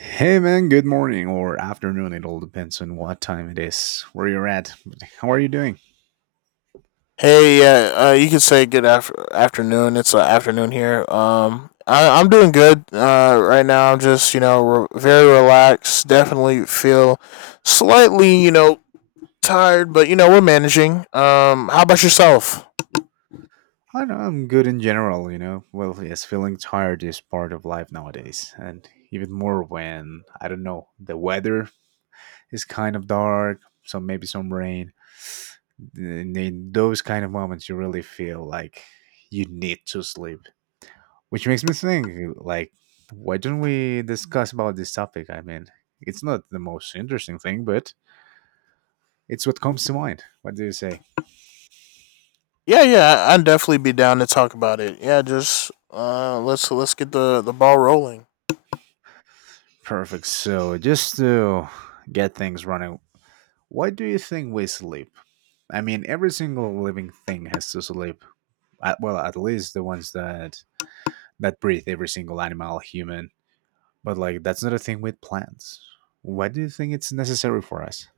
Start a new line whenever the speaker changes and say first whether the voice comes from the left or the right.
right: Hey man, good morning or afternoon. It all depends on what time it is, where you're at. How are you doing?
left: Hey, yeah, you can say afternoon. It's afternoon here. I'm doing good right now. I'm just, you know, very relaxed. Definitely feel slightly, you know, tired, but, you know, we're managing. How about yourself?
right: I know, I'm good in general, you know. Well, yes, feeling tired is part of life nowadays, and even more when, I don't know, the weather is kind of dark, so maybe some rain. And in those kind of moments, you really feel like you need to sleep, which makes me think, like, why don't we discuss about this topic? I mean, it's not the most interesting thing, but it's what comes to mind. What do you say?
left: Yeah, yeah, I'd definitely be down to talk about it. Yeah, just let's get the ball rolling.
right: Perfect. So, just to get things running, why do you think we sleep? I mean, every single living thing has to sleep. Well, at least the ones that breathe, every single animal, human. But like, that's not a thing with plants. Why do you think it's necessary for us?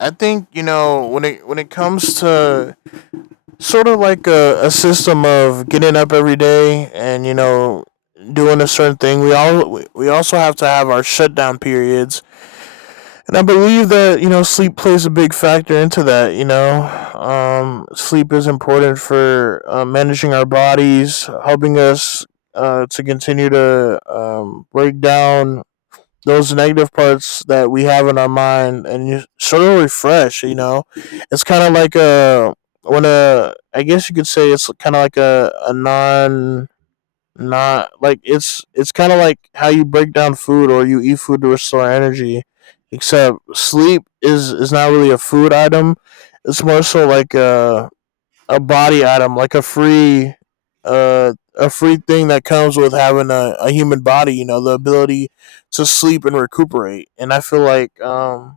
left: I think you know when it comes to sort of like a system of getting up every day, and you know doing a certain thing, we also have to have our shutdown periods, and I believe that, you know, sleep plays a big factor into that. You know, sleep is important for managing our bodies, helping us to continue to break down those negative parts that we have in our mind, and you sort of refresh. You know, it's kind of like a when a I guess you could say it's kind of like a non not like it's kind of like how you break down food, or you eat food to restore energy, except sleep is not really a food item. It's more so like a body item, like a free thing that comes with having a human body. You know, the ability to sleep and recuperate, and I feel like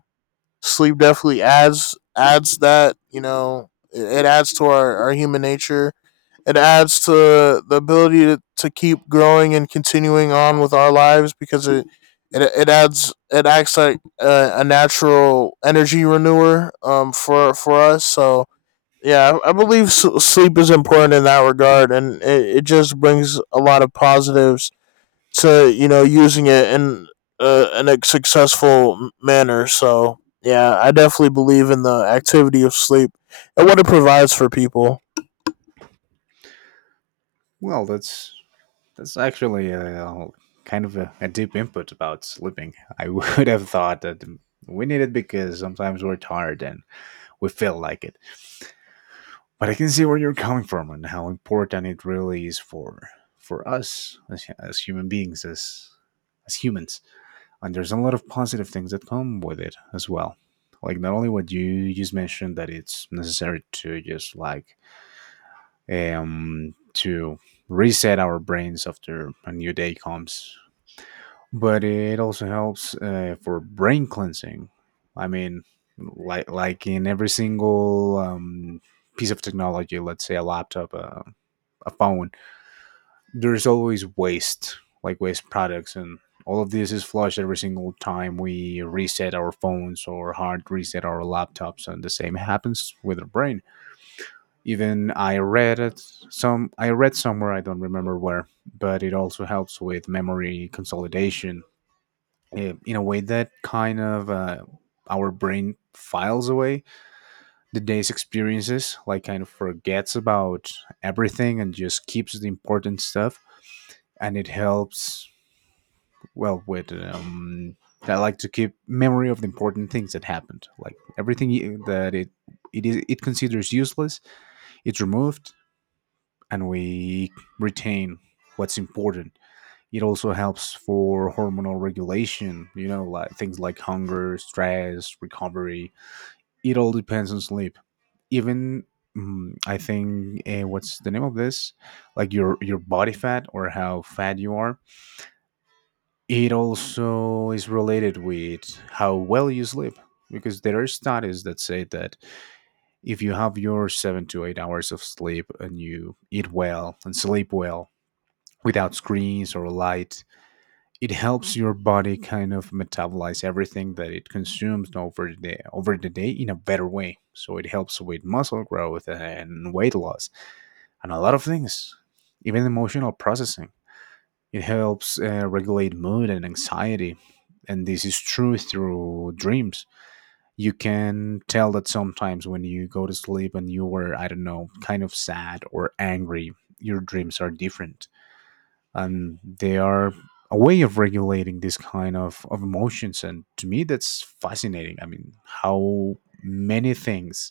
left: sleep definitely adds that. You know, it adds to our human nature. It adds to the ability to keep growing and continuing on with our lives, because it adds it acts like a natural energy renewer for us. So yeah, I believe sleep is important in that regard, and it just brings a lot of positives to, you know, using it in a successful manner. So yeah, I definitely believe in the activity of sleep and what it provides for people.
right: Well, that's actually kind of a deep input about sleeping. I would have thought that we need it because sometimes we're tired and we feel like it, but I can see where you're coming from and how important it really is for us as human beings as humans. And there's a lot of positive things that come with it as well, like not only what you just mentioned, that it's necessary to just like to reset our brains after a new day comes, but it also helps for brain cleansing. I mean, like in every single piece of technology, let's say a laptop, a phone, there's always waste, like waste products, and all of this is flushed every single time we reset our phones or hard reset our laptops, and the same happens with our brain. Even I read somewhere, I don't remember where, but it also helps with memory consolidation, in a way that kind of, our brain files away the day's experiences, like kind of forgets about everything and just keeps the important stuff. And it helps, well, with I like to keep memory of the important things that happened, like everything that it is, it considers useless, it's removed, and we retain what's important. It also helps for hormonal regulation, you know, like things like hunger, stress, recovery. It all depends on sleep. Even, I think, what's the name of this? Like your body fat, or how fat you are. It also is related with how well you sleep, because there are studies that say that if you have your 7 to 8 hours of sleep and you eat well and sleep well without screens or light, it helps your body kind of metabolize everything that it consumes over the day in a better way. So it helps with muscle growth and weight loss and a lot of things, even emotional processing. It helps regulate mood and anxiety, and this is true through dreams. You can tell that sometimes when you go to sleep and you were, I don't know, kind of sad or angry, your dreams are different, and they are a way of regulating this kind of emotions. And to me that's fascinating. I mean, how many things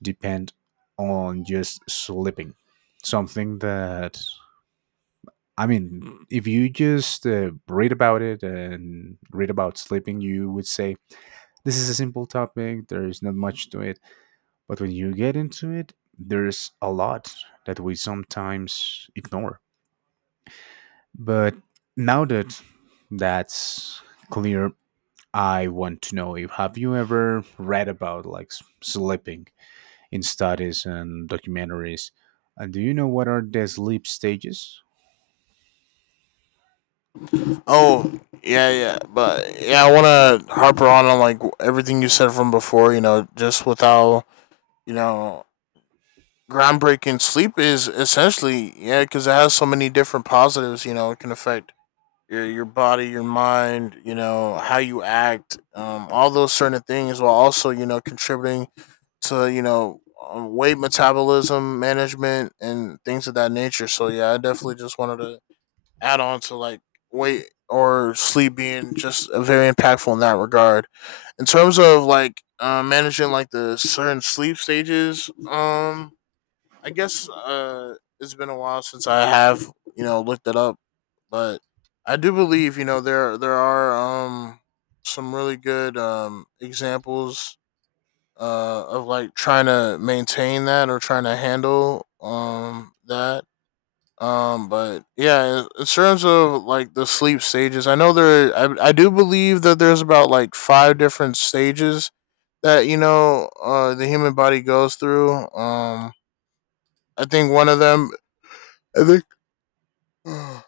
right: depend on just sleeping, something that, I mean, if you just read about it and read about sleeping, you would say this is a simple topic, there's not much to it, but when you get into it, there's a lot that we sometimes ignore. But now that that's clear, I want to know, if have you ever read about like sleeping in studies and documentaries? And do you know what are the sleep stages?
left: Oh yeah, yeah, but yeah, I want to harper on like everything you said from before. You know, just with how, you know, groundbreaking sleep is, essentially. Yeah, because it has so many different positives. You know, it can affect your body, your mind, you know, how you act, all those certain things, while also, you know, contributing to, you know, weight metabolism management and things of that nature. So yeah, I definitely just wanted to add on to like weight or sleep being just very impactful in that regard, in terms of like managing like the certain sleep stages. I guess it's been a while since I have, you know, looked it up, but I do believe, you know, there are some really good examples of like trying to maintain that or trying to handle that. But yeah, in terms of like the sleep stages, I know there I do believe that there's about like five different stages that, you know, the human body goes through. I think one of them, I think, I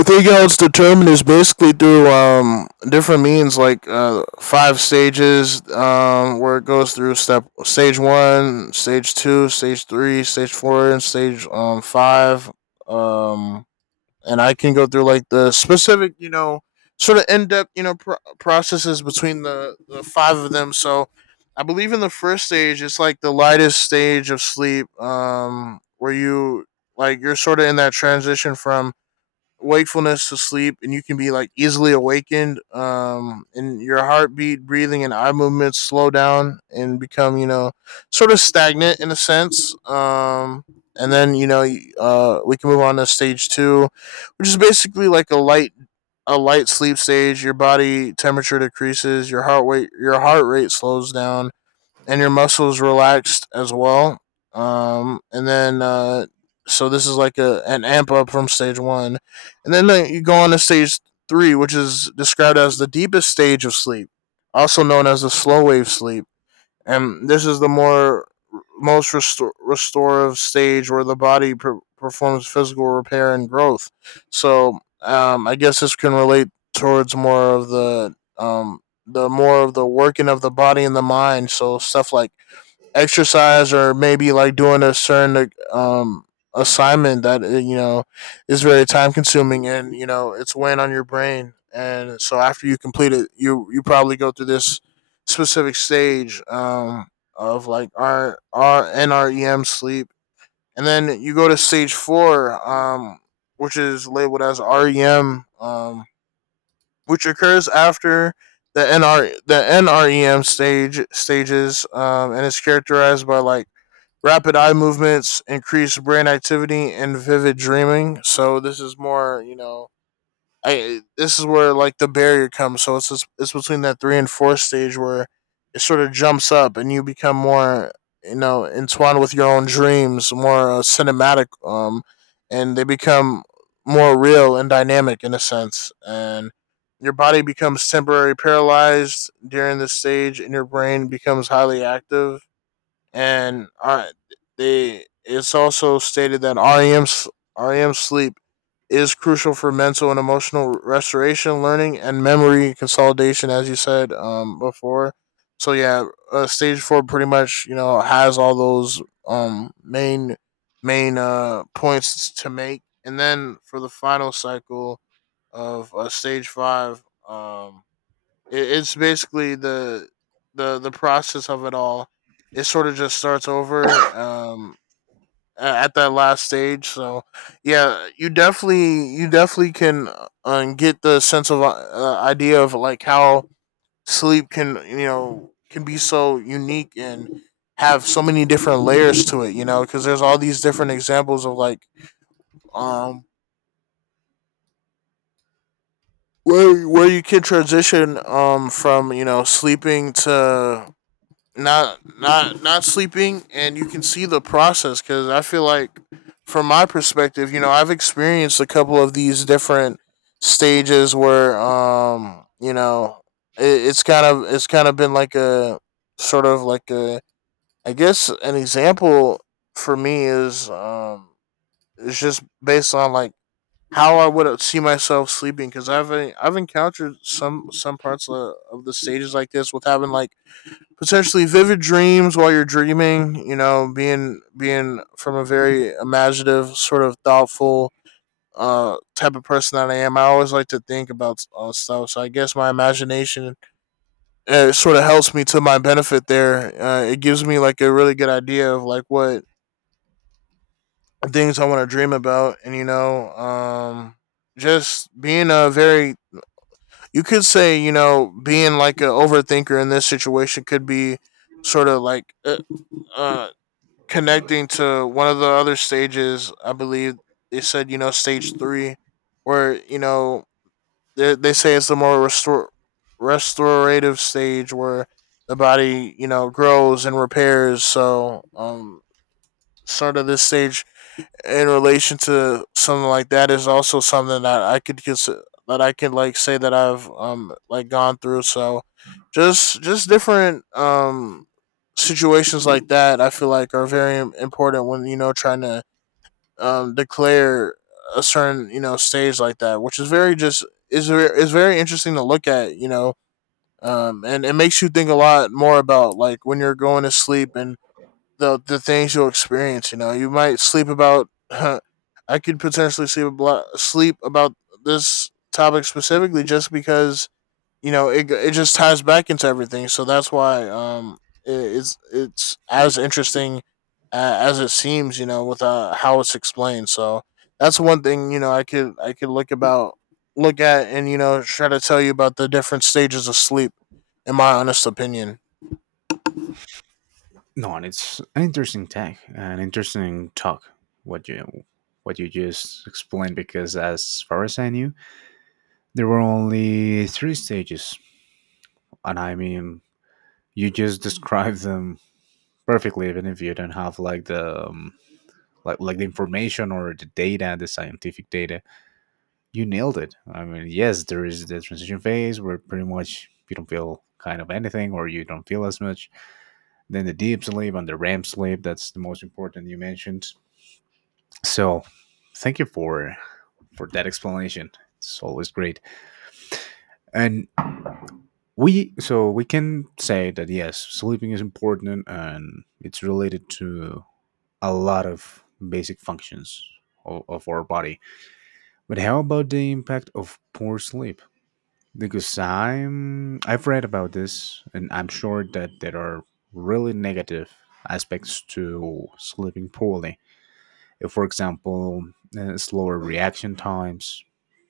left: think how it's determined is basically through different means, like five stages, where it goes through step stage one, stage two, stage three, stage four, and stage five. Um, and I can go through like the specific, you know, sort of in depth, you know, processes between the five of them. So I believe in the first stage, it's like the lightest stage of sleep, where you you're sort of in that transition from wakefulness to sleep, and you can be like easily awakened, and your heartbeat, breathing, and eye movements slow down and become, you know, sort of stagnant in a sense. And then, you know, we can move on to stage two, which is basically like a light sleep stage. Your body temperature decreases, your heart rate slows down, and your muscles relaxed as well. And then so this is like a an amp up from stage one, and then you go on to stage three, which is described as the deepest stage of sleep, also known as the slow wave sleep, and this is the more most restorative stage where the body performs physical repair and growth. So I guess this can relate towards more of the more of the working of the body and the mind. So stuff like exercise, or maybe like doing a certain like, assignment that, you know, is very time consuming and, you know, it's weighing on your brain, and so after you complete it, you probably go through this specific stage of like our NREM sleep. And then you go to stage 4, which is labeled as REM, which occurs after the NR the NREM stages, and is characterized by like rapid eye movements, increased brain activity, and vivid dreaming. So this is more, you know, I this is where like the barrier comes. So it's between that three and four stage, where it sort of jumps up and you become more, you know, entwined with your own dreams, more cinematic, and they become more real and dynamic in a sense. And your body becomes temporarily paralyzed during this stage, and your brain becomes highly active, and they it's also stated that REM sleep is crucial for mental and emotional restoration, learning, and memory consolidation, as you said before. So yeah, stage four pretty much, you know, has all those main points to make, and then for the final cycle of stage five. Um, it's basically the process of it all. It sort of just starts over at that last stage. So yeah, you definitely can get the sense of idea of like how sleep can, you know, can be so unique and have so many different layers to it. You know, because there's all these different examples of like um where you can transition from, you know, sleeping to not sleeping, and you can see the process, because I feel like from my perspective, you know, I've experienced a couple of these different stages where, you know, it's kind of been like a sort of like a I guess an example for me is it's just based on like how I would see myself sleeping, because I've encountered some parts of the stages like this, with having like potentially vivid dreams while you're dreaming. You know, being from a very imaginative, sort of thoughtful type of person that I am. I always like to think about stuff. So I guess my imagination sort of helps me to my benefit there. It gives me like a really good idea of like what things I want to dream about, and you know, just being a very, you could say, you know, being like an overthinker in this situation could be sort of like uh connecting to one of the other stages. I believe they said, you know, stage three, where, you know, they say it's the more restore restorative stage where the body, you know, grows and repairs. So sort of this stage in relation to something like that is also something that I could consider, that I can like say that I've like gone through. So just different situations like that I feel like are very important when, you know, trying to declare a certain, you know, stage like that, which is very is very interesting to look at. You know, and it makes you think a lot more about like when you're going to sleep and the things you'll experience. You know, you might sleep about. Huh, I could potentially sleep about this topic specifically, just because, you know, it just ties back into everything. So that's why it's as interesting as it seems. You know, with how it's explained. So that's one thing, you know, I could look at and, you know, try to tell you about the different stages of sleep. In my honest opinion.
right: No, and it's an interesting tag, an interesting talk, what you what you just explained, because as far as I knew, there were only three stages. And I mean, you just described them perfectly, even if you don't have like the information or the data, the scientific data. You nailed it. I mean, yes, there is the transition phase, where pretty much you don't feel kind of anything, or you don't feel as much. Then the deep sleep and the REM sleep. That's the most important you mentioned. So, thank you for that explanation. It's always great. And we so we can say that yes, sleeping is important and it's related to a lot of basic functions of our body. But how about the impact of poor sleep? Because I've read about this, and I'm sure that there are really negative aspects to sleeping poorly. For example, slower reaction times,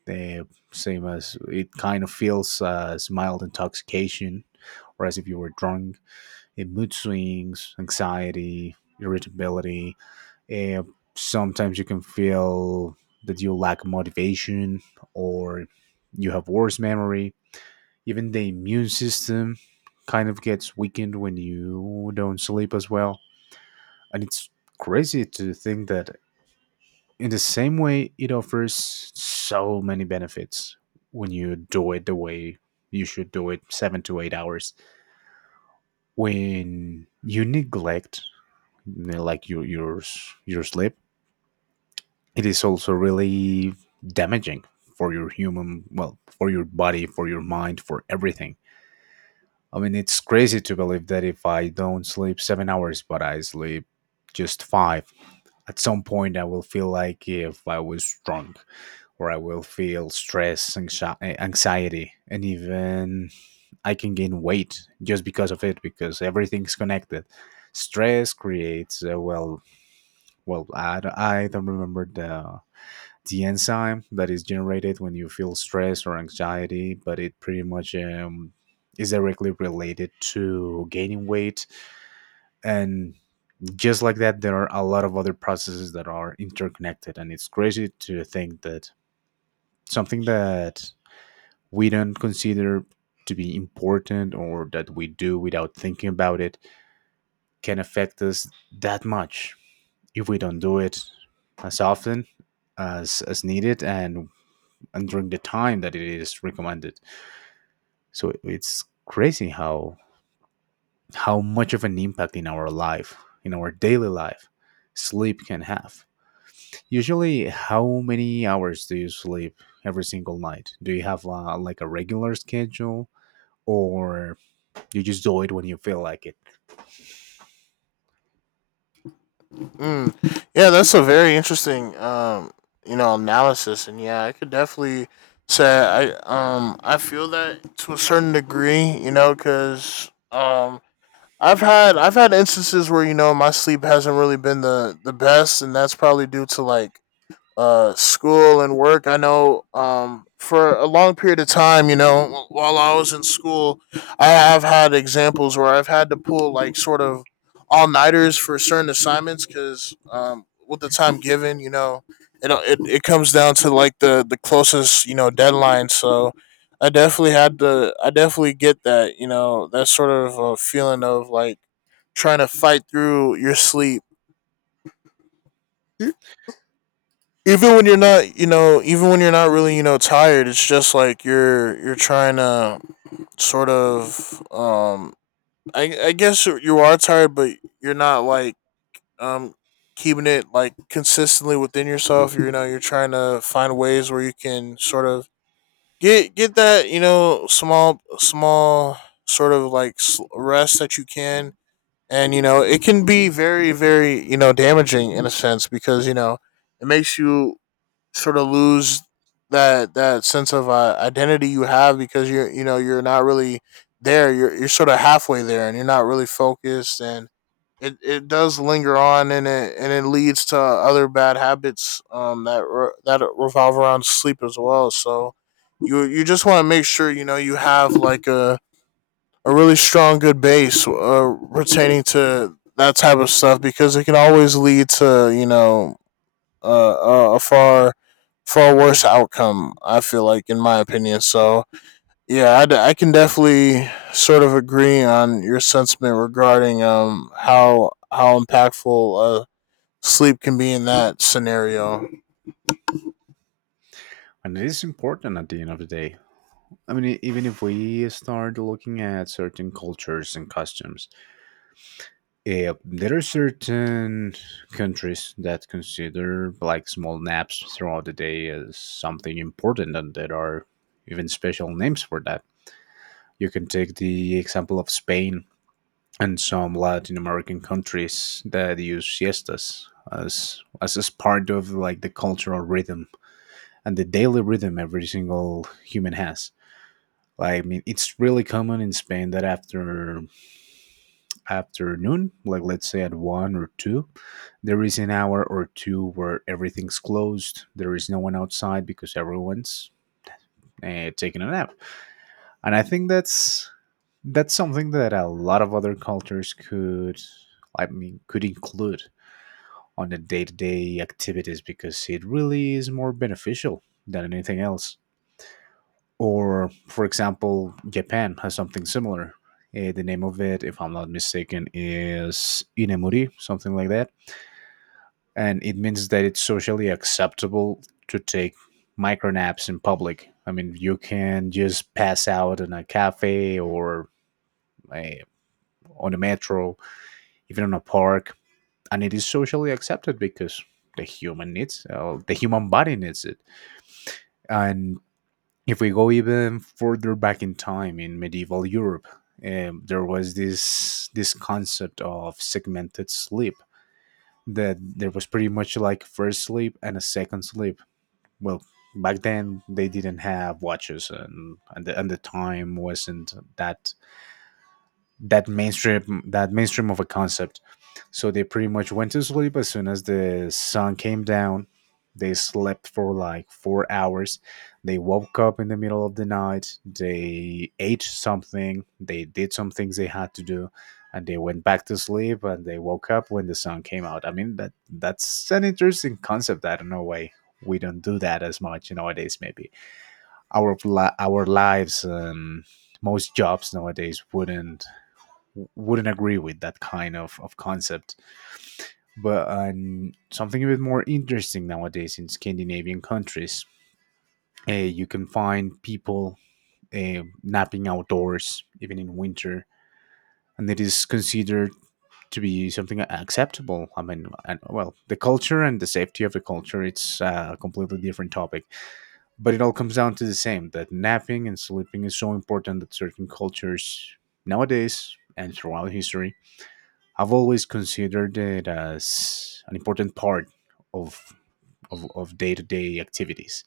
right: the same as it kind of feels as mild intoxication, or as if you were drunk, mood swings, anxiety, irritability, uh, sometimes you can feel that you lack motivation, or you have worse memory. Even the immune system kind of gets weakened when you don't sleep as well. And it's crazy to think that in the same way it offers so many benefits when you do it the way you should do it, 7 to 8 hours, when you neglect, you know, like your sleep, it is also really damaging for your human well, for your body, for your mind, for everything. I mean, it's crazy to believe that if I don't sleep 7 hours, but I sleep just five, at some point I will feel like if I was drunk, or I will feel stress, anxiety, and even I can gain weight just because of it, because everything's connected. Stress creates, well, I don't remember the enzyme that is generated when you feel stress or anxiety, but it pretty much, is directly related to gaining weight. And just like that, there are a lot of other processes that are interconnected. And it's crazy to think that something that we don't consider to be important, or that we do without thinking about it, can affect us that much, if we don't do it as often as needed, and during the time that it is recommended. So it's crazy how much of an impact in our life, in our daily life, sleep can have. Usually, how many hours do you sleep every single night? Do you have like a regular schedule, or you just do it when you feel like it?
left: Mm. Yeah, that's a very interesting, analysis, and yeah, I could definitely say I feel that to a certain degree, you know, because I've had instances where you know my sleep hasn't really been the best, and that's probably due to like school and work. I know for a long period of time, you know, while I was in school, I have had examples where I've had to pull like sort of all-nighters for certain assignments, because with the time given, you know, it comes down to like the closest you know deadline. So I definitely had to, I definitely get that, you know, that sort of feeling of like trying to fight through your sleep even when you're not, you know, even when you're not really you know tired. It's just like you're trying to sort of I guess you are tired, but you're not like, um keeping it like consistently within yourself. You know, you're trying to find ways where you can sort of get that, you know, small sort of like rest that you can. And you know, it can be very you know damaging in a sense, because you know it makes you sort of lose that sense of identity you have, because you're, you know, you're not really there. You're sort of halfway there, and you're not really focused, and it does linger on, and it leads to other bad habits that revolve around sleep as well. So you just want to make sure you know you have like a really strong good base pertaining to that type of stuff, because it can always lead to you know a far worse outcome, I feel like, in my opinion. So yeah, I can definitely sort of agree on your sentiment regarding how impactful sleep can be in that scenario.
right: And it is important at the end of the day. I mean, even if we start looking at certain cultures and customs, yeah, there are certain countries that consider like small naps throughout the day as something important, and there are even special names for that. You can take the example of Spain and some Latin American countries that use siestas as part of like the cultural rhythm and the daily rhythm every single human has. Like, I mean, it's really common in Spain that afternoon, like let's say at one or two, there is an hour or two where everything's closed. There is no one outside because everyone's taking a nap. And I think that's something that a lot of other cultures could, I mean, could include on the day-to-day activities, because it really is more beneficial than anything else. Or, for example, Japan has something similar. The name of it, if I'm not mistaken, is Inemuri, something like that, and it means that it's socially acceptable to take micro naps in public. I mean, you can just pass out in a cafe or a, on a metro, even in a park, and it is socially accepted because the human body needs it. And if we go even further back in time in medieval Europe, there was this concept of segmented sleep, that there was pretty much like first sleep and a second sleep. Well, back then they didn't have watches, and the time wasn't that mainstream of a concept, so they pretty much went to sleep as soon as the sun came down. They slept for like 4 hours. They woke up in the middle of the night. They ate something. They did some things they had to do, and they went back to sleep. And they woke up when the sun came out. I mean, that's an interesting concept. I don't know why we don't do that as much nowadays. Maybe our our lives and most jobs nowadays wouldn't agree with that kind of concept. But something a bit more interesting nowadays in Scandinavian countries. You can find people napping outdoors, even in winter, and it is considered to be something acceptable. I mean, and, well, the culture and the safety of the culture, it's a completely different topic, but it all comes down to the same that napping and sleeping is so important that certain cultures nowadays and throughout history have always considered it as an important part of of day-to-day activities.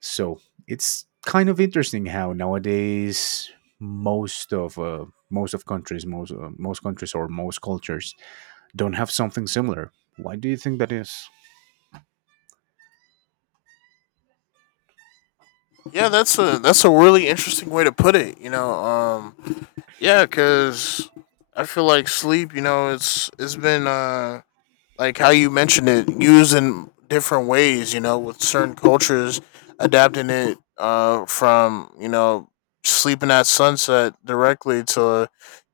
right: So it's kind of interesting how nowadays most of uh, most countries or most cultures don't have something similar. Why do you think that is?
left: Yeah, that's a really interesting way to put it. You know, yeah, because I feel like sleep, you know, it's been like how you mentioned it, used in different ways. You know, with certain cultures adapting it from you know sleeping at sunset directly to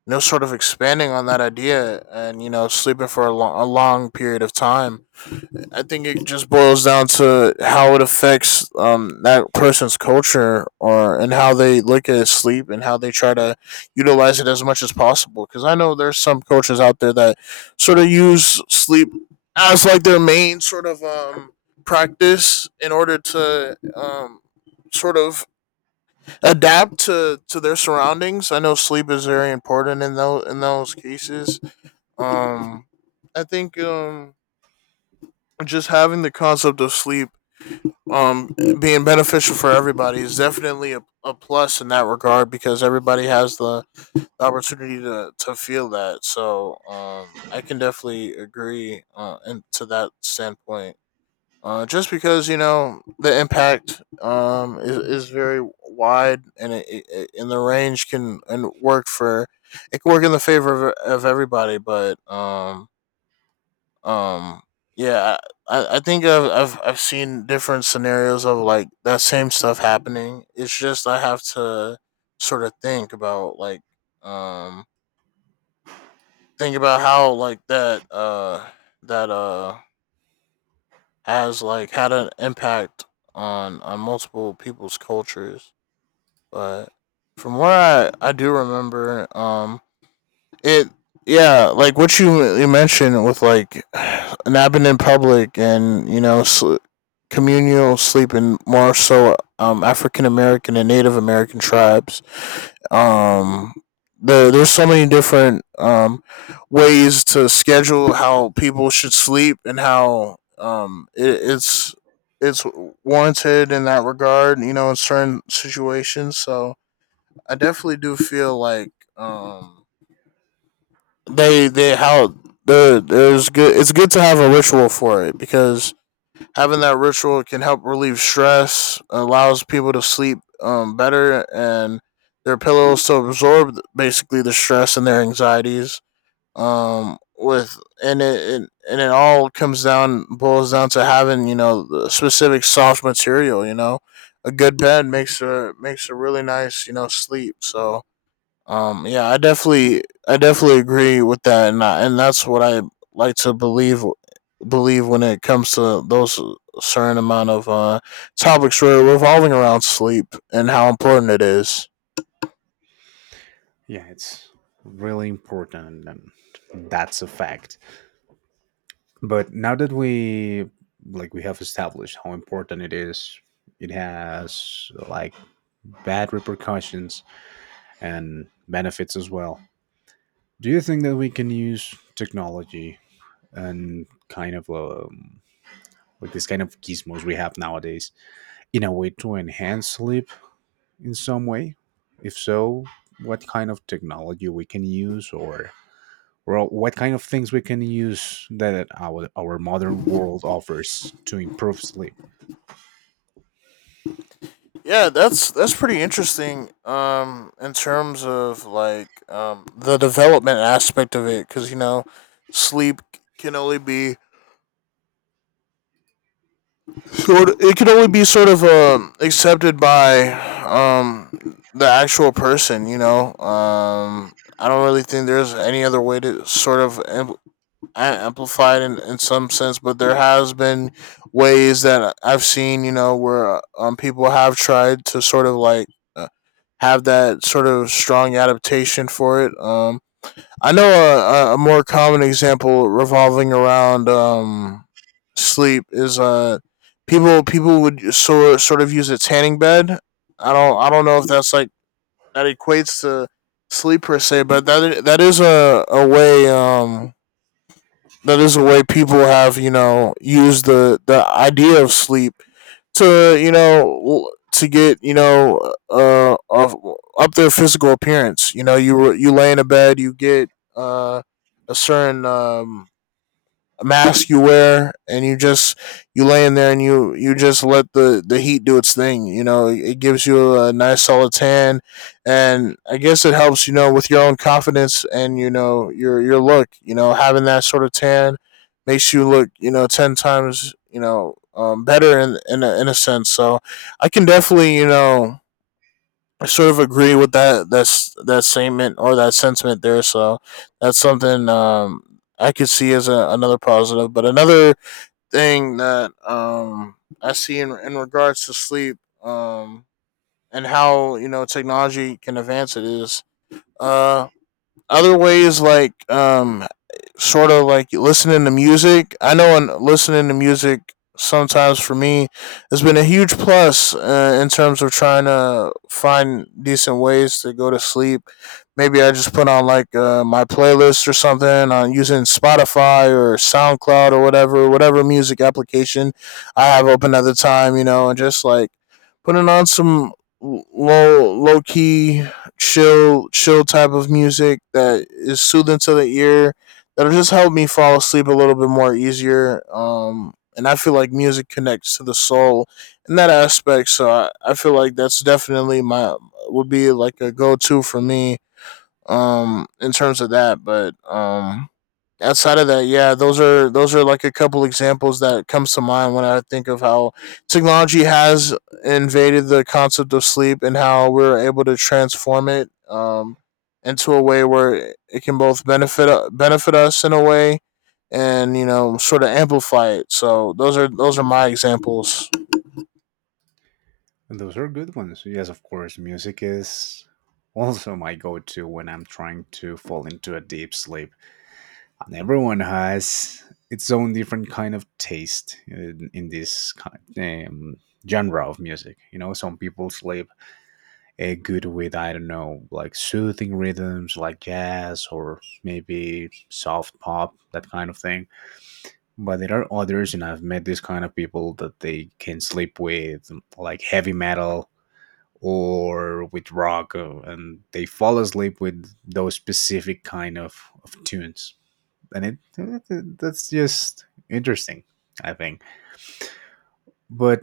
left: you know sort of expanding on that idea, and you know sleeping for a long period of time. I think it just boils down to how it affects that person's culture, or and how they look at sleep and how they try to utilize it as much as possible. Because I know there's some coaches out there that sort of use sleep as like their main sort of practice in order to sort of adapt to their surroundings. I know sleep is very important in those cases. Um, I think just having the concept of sleep um being beneficial for everybody is definitely a plus in that regard, because everybody has the opportunity to feel that. So I can definitely agree and to that standpoint, just because you know the impact is very wide, and and the range can and work for it can work in the favor of everybody. But um, yeah, I think I've seen different scenarios of like that same stuff happening. It's just I have to sort of think about like um think about how like that has like had an impact on multiple people's cultures. But from where I do remember, it, yeah, like what you mentioned with like an happened in public, and you know communal sleeping, more so African American and Native American tribes. Um, there's so many different ways to schedule how people should sleep and how it's warranted in that regard, you know, in certain situations. So I definitely do feel like, um, they how the there's good. It's good to have a ritual for it, because having that ritual can help relieve stress, allows people to sleep better, and their pillows to absorb basically the stress and their anxieties. With and it and it all comes down boils down to having you know the specific soft material. You know, a good bed makes a makes a really nice you know sleep. So yeah, I definitely agree with that, and that's what I like to believe when it comes to those certain amount of topics revolving around sleep and how important it is.
right: Yeah, it's really important, and that's a fact. But now that we, like, we have established how important it is, it has, like, bad repercussions and benefits as well. Do you think that we can use technology and kind of like this kind of gizmos we have nowadays in a way to enhance sleep in some way? If so, what kind of technology we can use, or what kind of things we can use that our modern world offers to improve sleep?
left: Yeah, that's pretty interesting. In terms of like the development aspect of it, because you know, sleep can only be sort it could only be sort of accepted by um the actual person, you know. I don't really think there's any other way to sort of amplify it in some sense, but there has been ways that I've seen, you know, where people have tried to sort of like uh, have that sort of strong adaptation for it. I know a more common example revolving around sleep is people would sort of use a tanning bed. I don't, I don't know if that's like that equates to sleep per se, but that that is a way that is the way people have you know used the idea of sleep to you know to get you know uh of- up their physical appearance. You know, you lay in a bed, you get uh a certain mask you wear, and you just, you lay in there, and you just let the heat do its thing. You know, it gives you a nice solid tan, and I guess it helps, you know, with your own confidence and you know your look. You know, having that sort of tan makes you look, you know, 10 times, you know, better in a sense. So I can definitely you know, I sort of agree with that. That statement or that sentiment there. So that's something, I could see as a, another positive. But another thing that I see in regards to sleep, and how you know technology can advance it is uh, other ways like sort of like listening to music. I know in listening to music sometimes for me has been a huge plus, in terms of trying to find decent ways to go to sleep. Maybe I just put on like my playlist or something on using Spotify or SoundCloud, or whatever, whatever music application I have open at the time, you know, and just like putting on some low key chill type of music that is soothing to the ear, that'll just help me fall asleep a little bit more easier. And I feel like music connects to the soul in that aspect. So I feel like that's definitely my, would be like a go to for me, in terms of that. But outside of that, yeah, those are like a couple examples that comes to mind when I think of how technology has invaded the concept of sleep and how we're able to transform it, into a way where it can both benefit us in a way, and you know sort of amplify it. So those are my examples.
right: And those are good ones. Yes, of course, music is also my go-to when I'm trying to fall into a deep sleep. Everyone has its own different kind of taste in this kind, um, genre of music. You know, some people sleep good with, I don't know, like soothing rhythms like jazz or maybe soft pop, that kind of thing. But there are others, and I've met this kind of people that they can sleep with like heavy metal or with rock, and they fall asleep with those specific kind of tunes, and it, that's just interesting, I think. But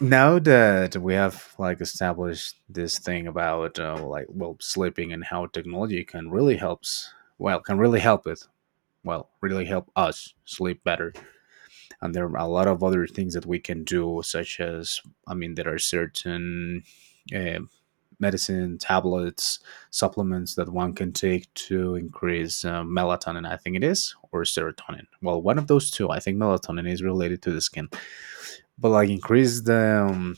right: now that we have, like, established this thing about like, well, sleeping and how technology can really helps well can really help it well really help us sleep better. And there are a lot of other things that we can do, such as, I mean, there are certain uh, medicine tablets, supplements that one can take to increase melatonin, I think it is, or serotonin. Well, one of those two. I think melatonin is related to the skin, but like increase the um,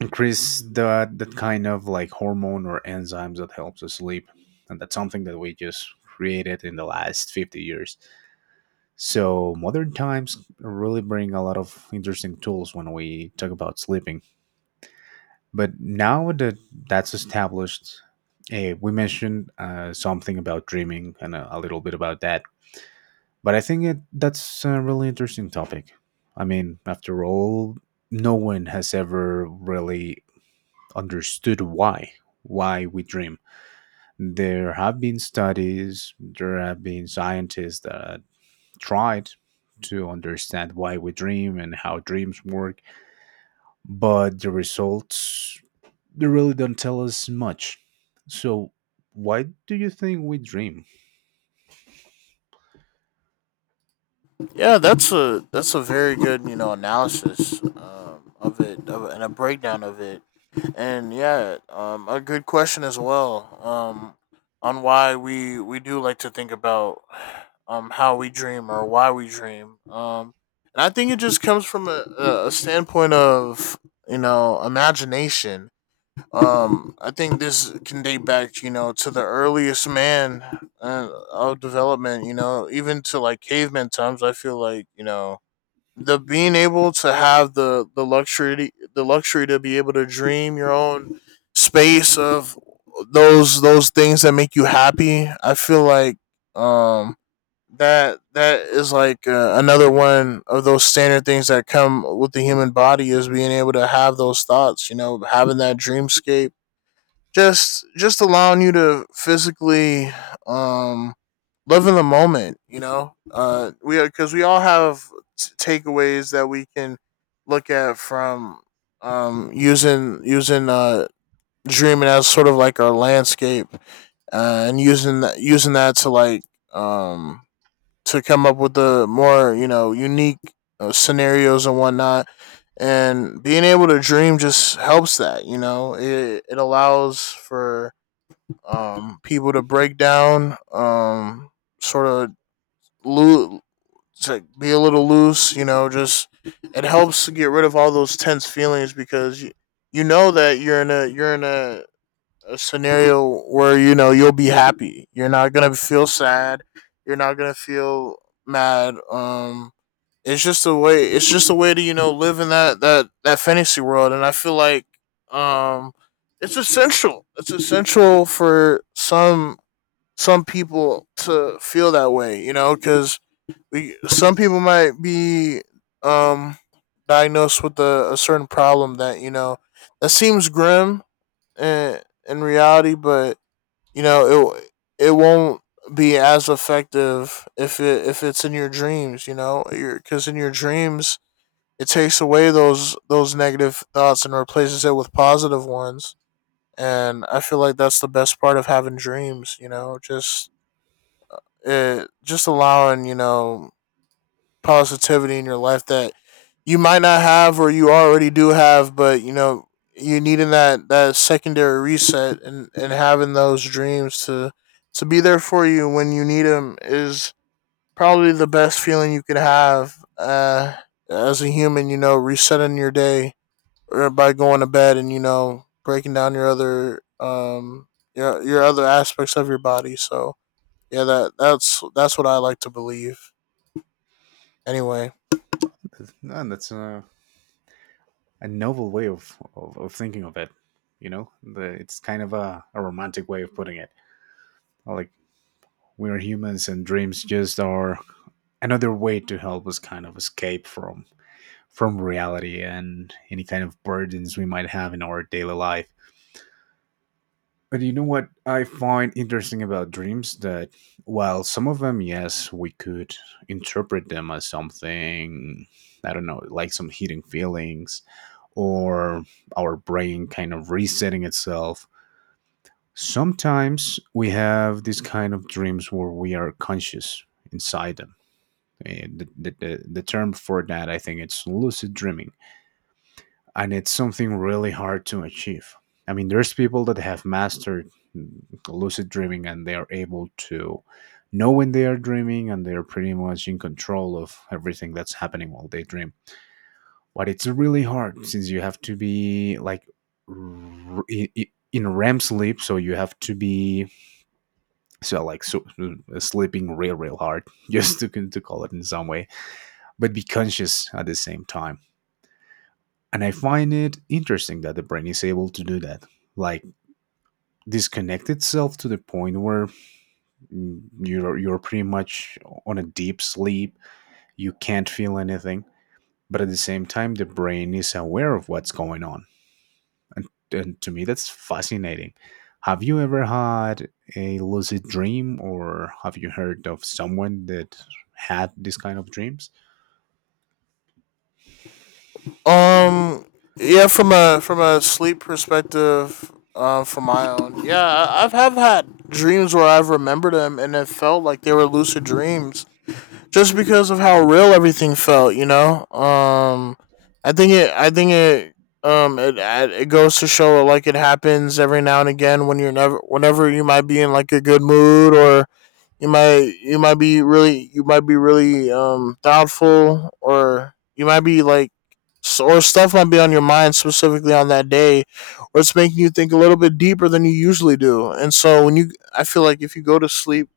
right: increase the that kind of like hormone or enzymes that helps us sleep. And that's something that we just created in the last 50 years. So modern times really bring a lot of interesting tools when we talk about sleeping. But now that that's established, we mentioned something about dreaming and a little bit about that. But I think it, that's a really interesting topic. I mean, after all, no one has ever really understood why we dream. There have been studies, there have been scientists that tried to understand why we dream and how dreams work, but the results, they really don't tell us much. So why do you think we dream?
left: Yeah, that's a very good you know analysis, of it of, and a breakdown of it, and yeah, a good question as well, on why we do like to think about how we dream or why we dream, and I think it just comes from a standpoint of you know imagination. I think this can date back, you know, to the earliest man of development. You know, even to like caveman times. I feel like you know the being able to have the luxury to be able to dream your own space of those things that make you happy. I feel like um that that is like another one of those standard things that come with the human body is being able to have those thoughts. You know, having that dreamscape just allowing you to physically um live in the moment you know we because we all have takeaways that we can look at from using dreaming as sort of like our landscape, and using that to like um to come up with the more you know unique scenarios and whatnot, and being able to dream just helps that. You know, it allows for, people to break down, sort of loo- to be a little loose. You know, just it helps to get rid of all those tense feelings because you know that you're in a a scenario where you know you'll be happy. You're not gonna feel sad. You're not gonna feel mad. It's just a way. It's just a way to live in that fantasy world, and I feel like um, it's essential. It's essential for some people to feel that way, you know, because we some people might be um diagnosed with a certain problem that that seems grim in, in reality, but you know it won't be as effective if it if it's in your dreams, you know, because in your dreams it takes away those negative thoughts and replaces it with positive ones. And I feel like that's the best part of having dreams, you know, just just allowing positivity in your life that you might not have or you already do have, but you know you needing that secondary reset and having those dreams to be there for you when you need them is probably the best feeling you could have as a human. You know, resetting your day or by going to bed and you know breaking down your other your other aspects of your body. So yeah, that's what I like to believe anyway.
right: And that's a novel way of thinking of it. You know, the, it's kind of a romantic way of putting it. Like, we are humans, and dreams just are another way to help us kind of escape from reality and any kind of burdens we might have in our daily life. But you know what I find interesting about dreams, that while some of them, yes, we could interpret them as something, I don't know, like some hidden feelings, or our brain kind of resetting itself. Sometimes we have these kind of dreams where we are conscious inside them. And the term for that, I think it's lucid dreaming, and it's something really hard to achieve. I mean, there's people that have mastered mm, lucid dreaming, and they are able to know when they are dreaming, and they're pretty much in control of everything that's happening while they dream. But it's really hard, since you have to be like in REM sleep, so you have to be so like so, sleeping real, real hard just to call it in some way, but be conscious at the same time. And I find it interesting that the brain is able to do that, like disconnect itself to the point where you're pretty much on a deep sleep, you can't feel anything, but at the same time the brain is aware of what's going on. And and to me that's fascinating. Have you ever had a lucid dream, or have you heard of someone that had this kind of dreams?
left: um yeah, from a sleep perspective, from my own, yeah, I've have had dreams where I've remembered them and it felt like they were lucid dreams just because of how real everything felt, you know. I think it it it goes to show, like, it happens every now and again when you're never whenever you might be in like a good mood, or you might be really, you might be really doubtful, or you might be like or stuff might be on your mind specifically on that day, or it's making you think a little bit deeper than you usually do. And so when you I feel like if you go to sleep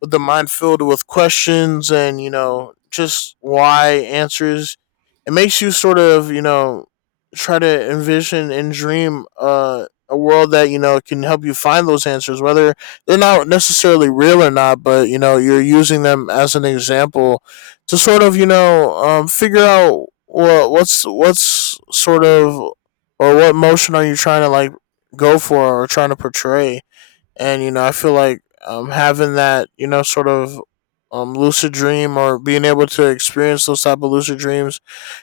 left: with the mind filled with questions and you know just why answers. It makes you sort of, you know, try to envision and dream a world that you know can help you find those answers, whether they're not necessarily real or not. But you know you're using them as an example to sort of, you know, figure out what's sort of or what motion are you trying to like go for or trying to portray. And you know I feel like, having that, you know, sort of lucid dream or being able to experience those type of lucid dreams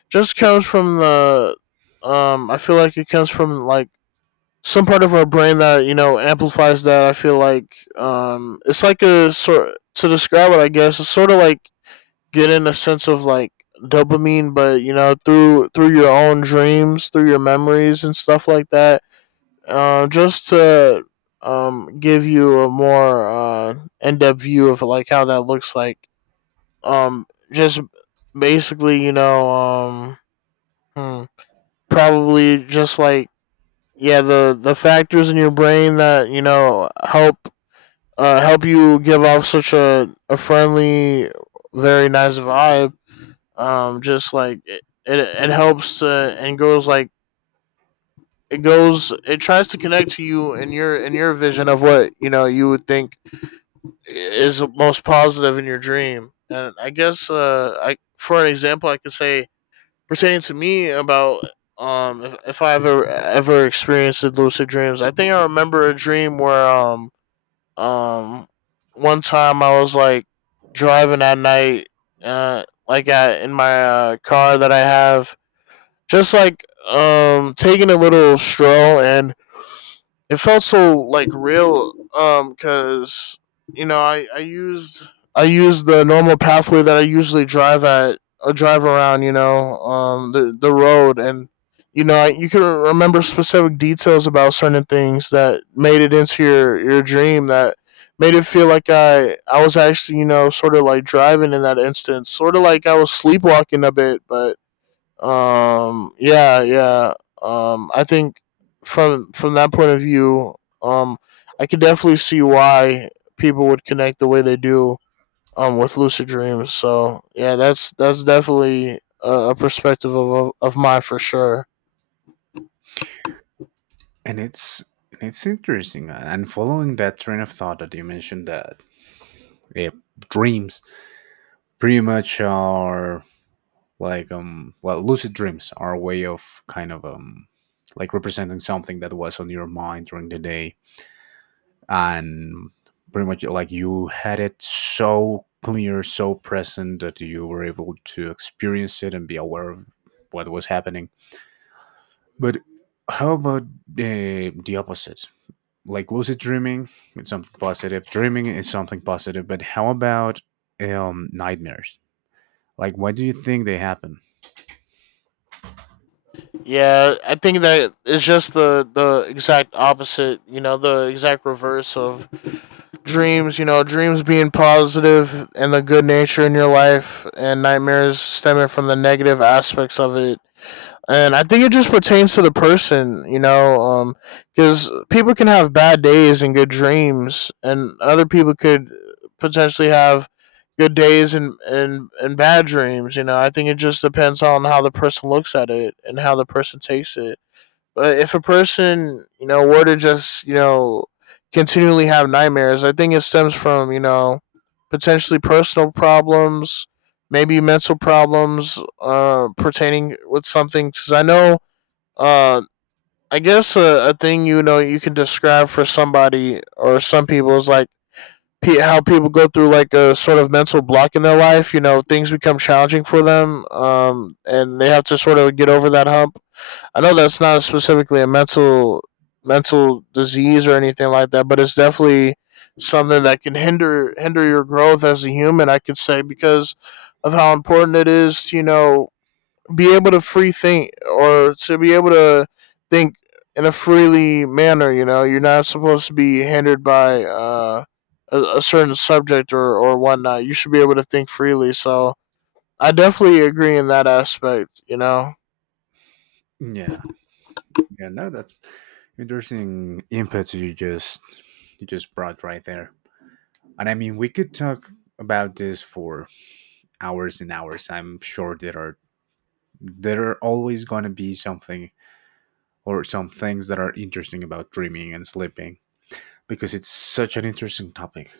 left: just comes from the I feel like it comes from like some part of our brain that you know amplifies that. I feel like it's like a sort to describe it, I guess it's sort of like getting a sense of like dopamine, but you know through your own dreams, through your memories and stuff like that, just to give you a more in depth view of like how that looks like. Um, just basically, you know, hmm, probably just like yeah, the factors in your brain that you know help help you give off such a friendly, very nice vibe. Just like it helps and goes like it goes, it tries to connect to you in your vision of what you know you would think is most positive in your dream. And I guess, I, for an example, I could say, pertaining to me, about if I've ever experienced lucid dreams. I think I remember a dream where um one time I was like driving at night, like in my car that I have, just like taking a little stroll. And it felt so like real, because you know I used, I used the normal pathway that I usually drive at or drive around, you know. The road. And you know you can remember specific details about certain things that made it into your dream, that made it feel like I was actually, you know, sort of like driving in that instance, sort of like I was sleepwalking a bit. But yeah, yeah. I think from that point of view, um I could definitely see why people would connect the way they do with lucid dreams. So yeah, that's definitely a perspective of, of mine for sure.
right: And it's interesting, and following that train of thought that you mentioned, that eh, dreams pretty much are like, um, well, lucid dreams are a way of kind of, um, like representing something that was on your mind during the day, and pretty much like you had it so clear, so present that you were able to experience it and be aware of what was happening. But how about the opposite? Like, lucid dreaming, it's something positive, dreaming is something positive, but how about nightmares? Like, why do you think they happen?
left: Yeah, I think that it's just the exact opposite, you know, the exact reverse of dreams. You know, dreams being positive and the good nature in your life, and nightmares stemming from the negative aspects of it. And I think it just pertains to the person, you know, because people can have bad days and good dreams, and other people could potentially have good days and, and bad dreams. You know, I think it just depends on how the person looks at it and how the person takes it. If a person, you know, were to just you know continually have nightmares, I think it stems from, you know, potentially personal problems, maybe mental problems, pertaining with something. Because I know, uh, I guess a thing, you know, you can describe for somebody or some people is like how people go through like a sort of mental block in their life. You know, things become challenging for them, and they have to sort of get over that hump. I know that's not specifically a mental mental disease or anything like that, but it's definitely something that can hinder hinder your growth as a human, I could say, because of how important it is to, you know, be able to free think, or to be able to think in a freely manner. You know, you're not supposed to be hindered by, a certain subject or whatnot. You should be able to think freely. So I definitely agree in that aspect, you know.
right: Yeah. Yeah, no, that's interesting inputs you just brought right there. And I mean, we could talk about this for hours and hours. I'm sure there are always going to be something or some things that are interesting about dreaming and sleeping, because it's such an interesting topic.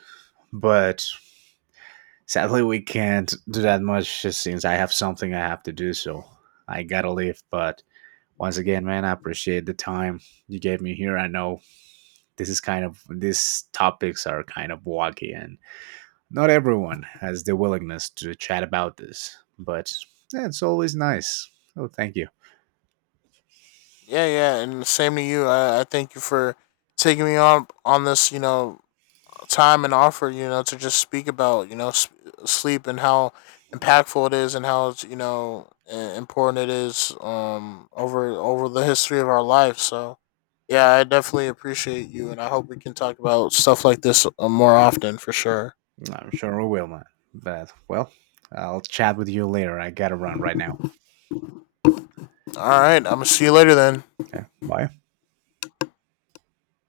right: But sadly, we can't do that much since I have something I have to do, so I gotta leave. But once again, man, I appreciate the time you gave me here. I know this is kind of, these topics are kind of wacky, and not everyone has the willingness to chat about this, but yeah, it's always nice. Oh, thank you.
left: Yeah, yeah, and same to you. I thank you for taking me on this, you know, time and offer, you know, to just speak about, you know, sleep and how impactful it is and how it's, you know, important it is, over over the history of our life. So yeah, I definitely appreciate you, and I hope we can talk about stuff like this, more often, for sure.
right: I'm sure we will, man. But well, I'll chat with you later. I gotta run right now.
left: All right, I'm going to see you later then.
right: Okay, bye.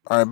left: All right,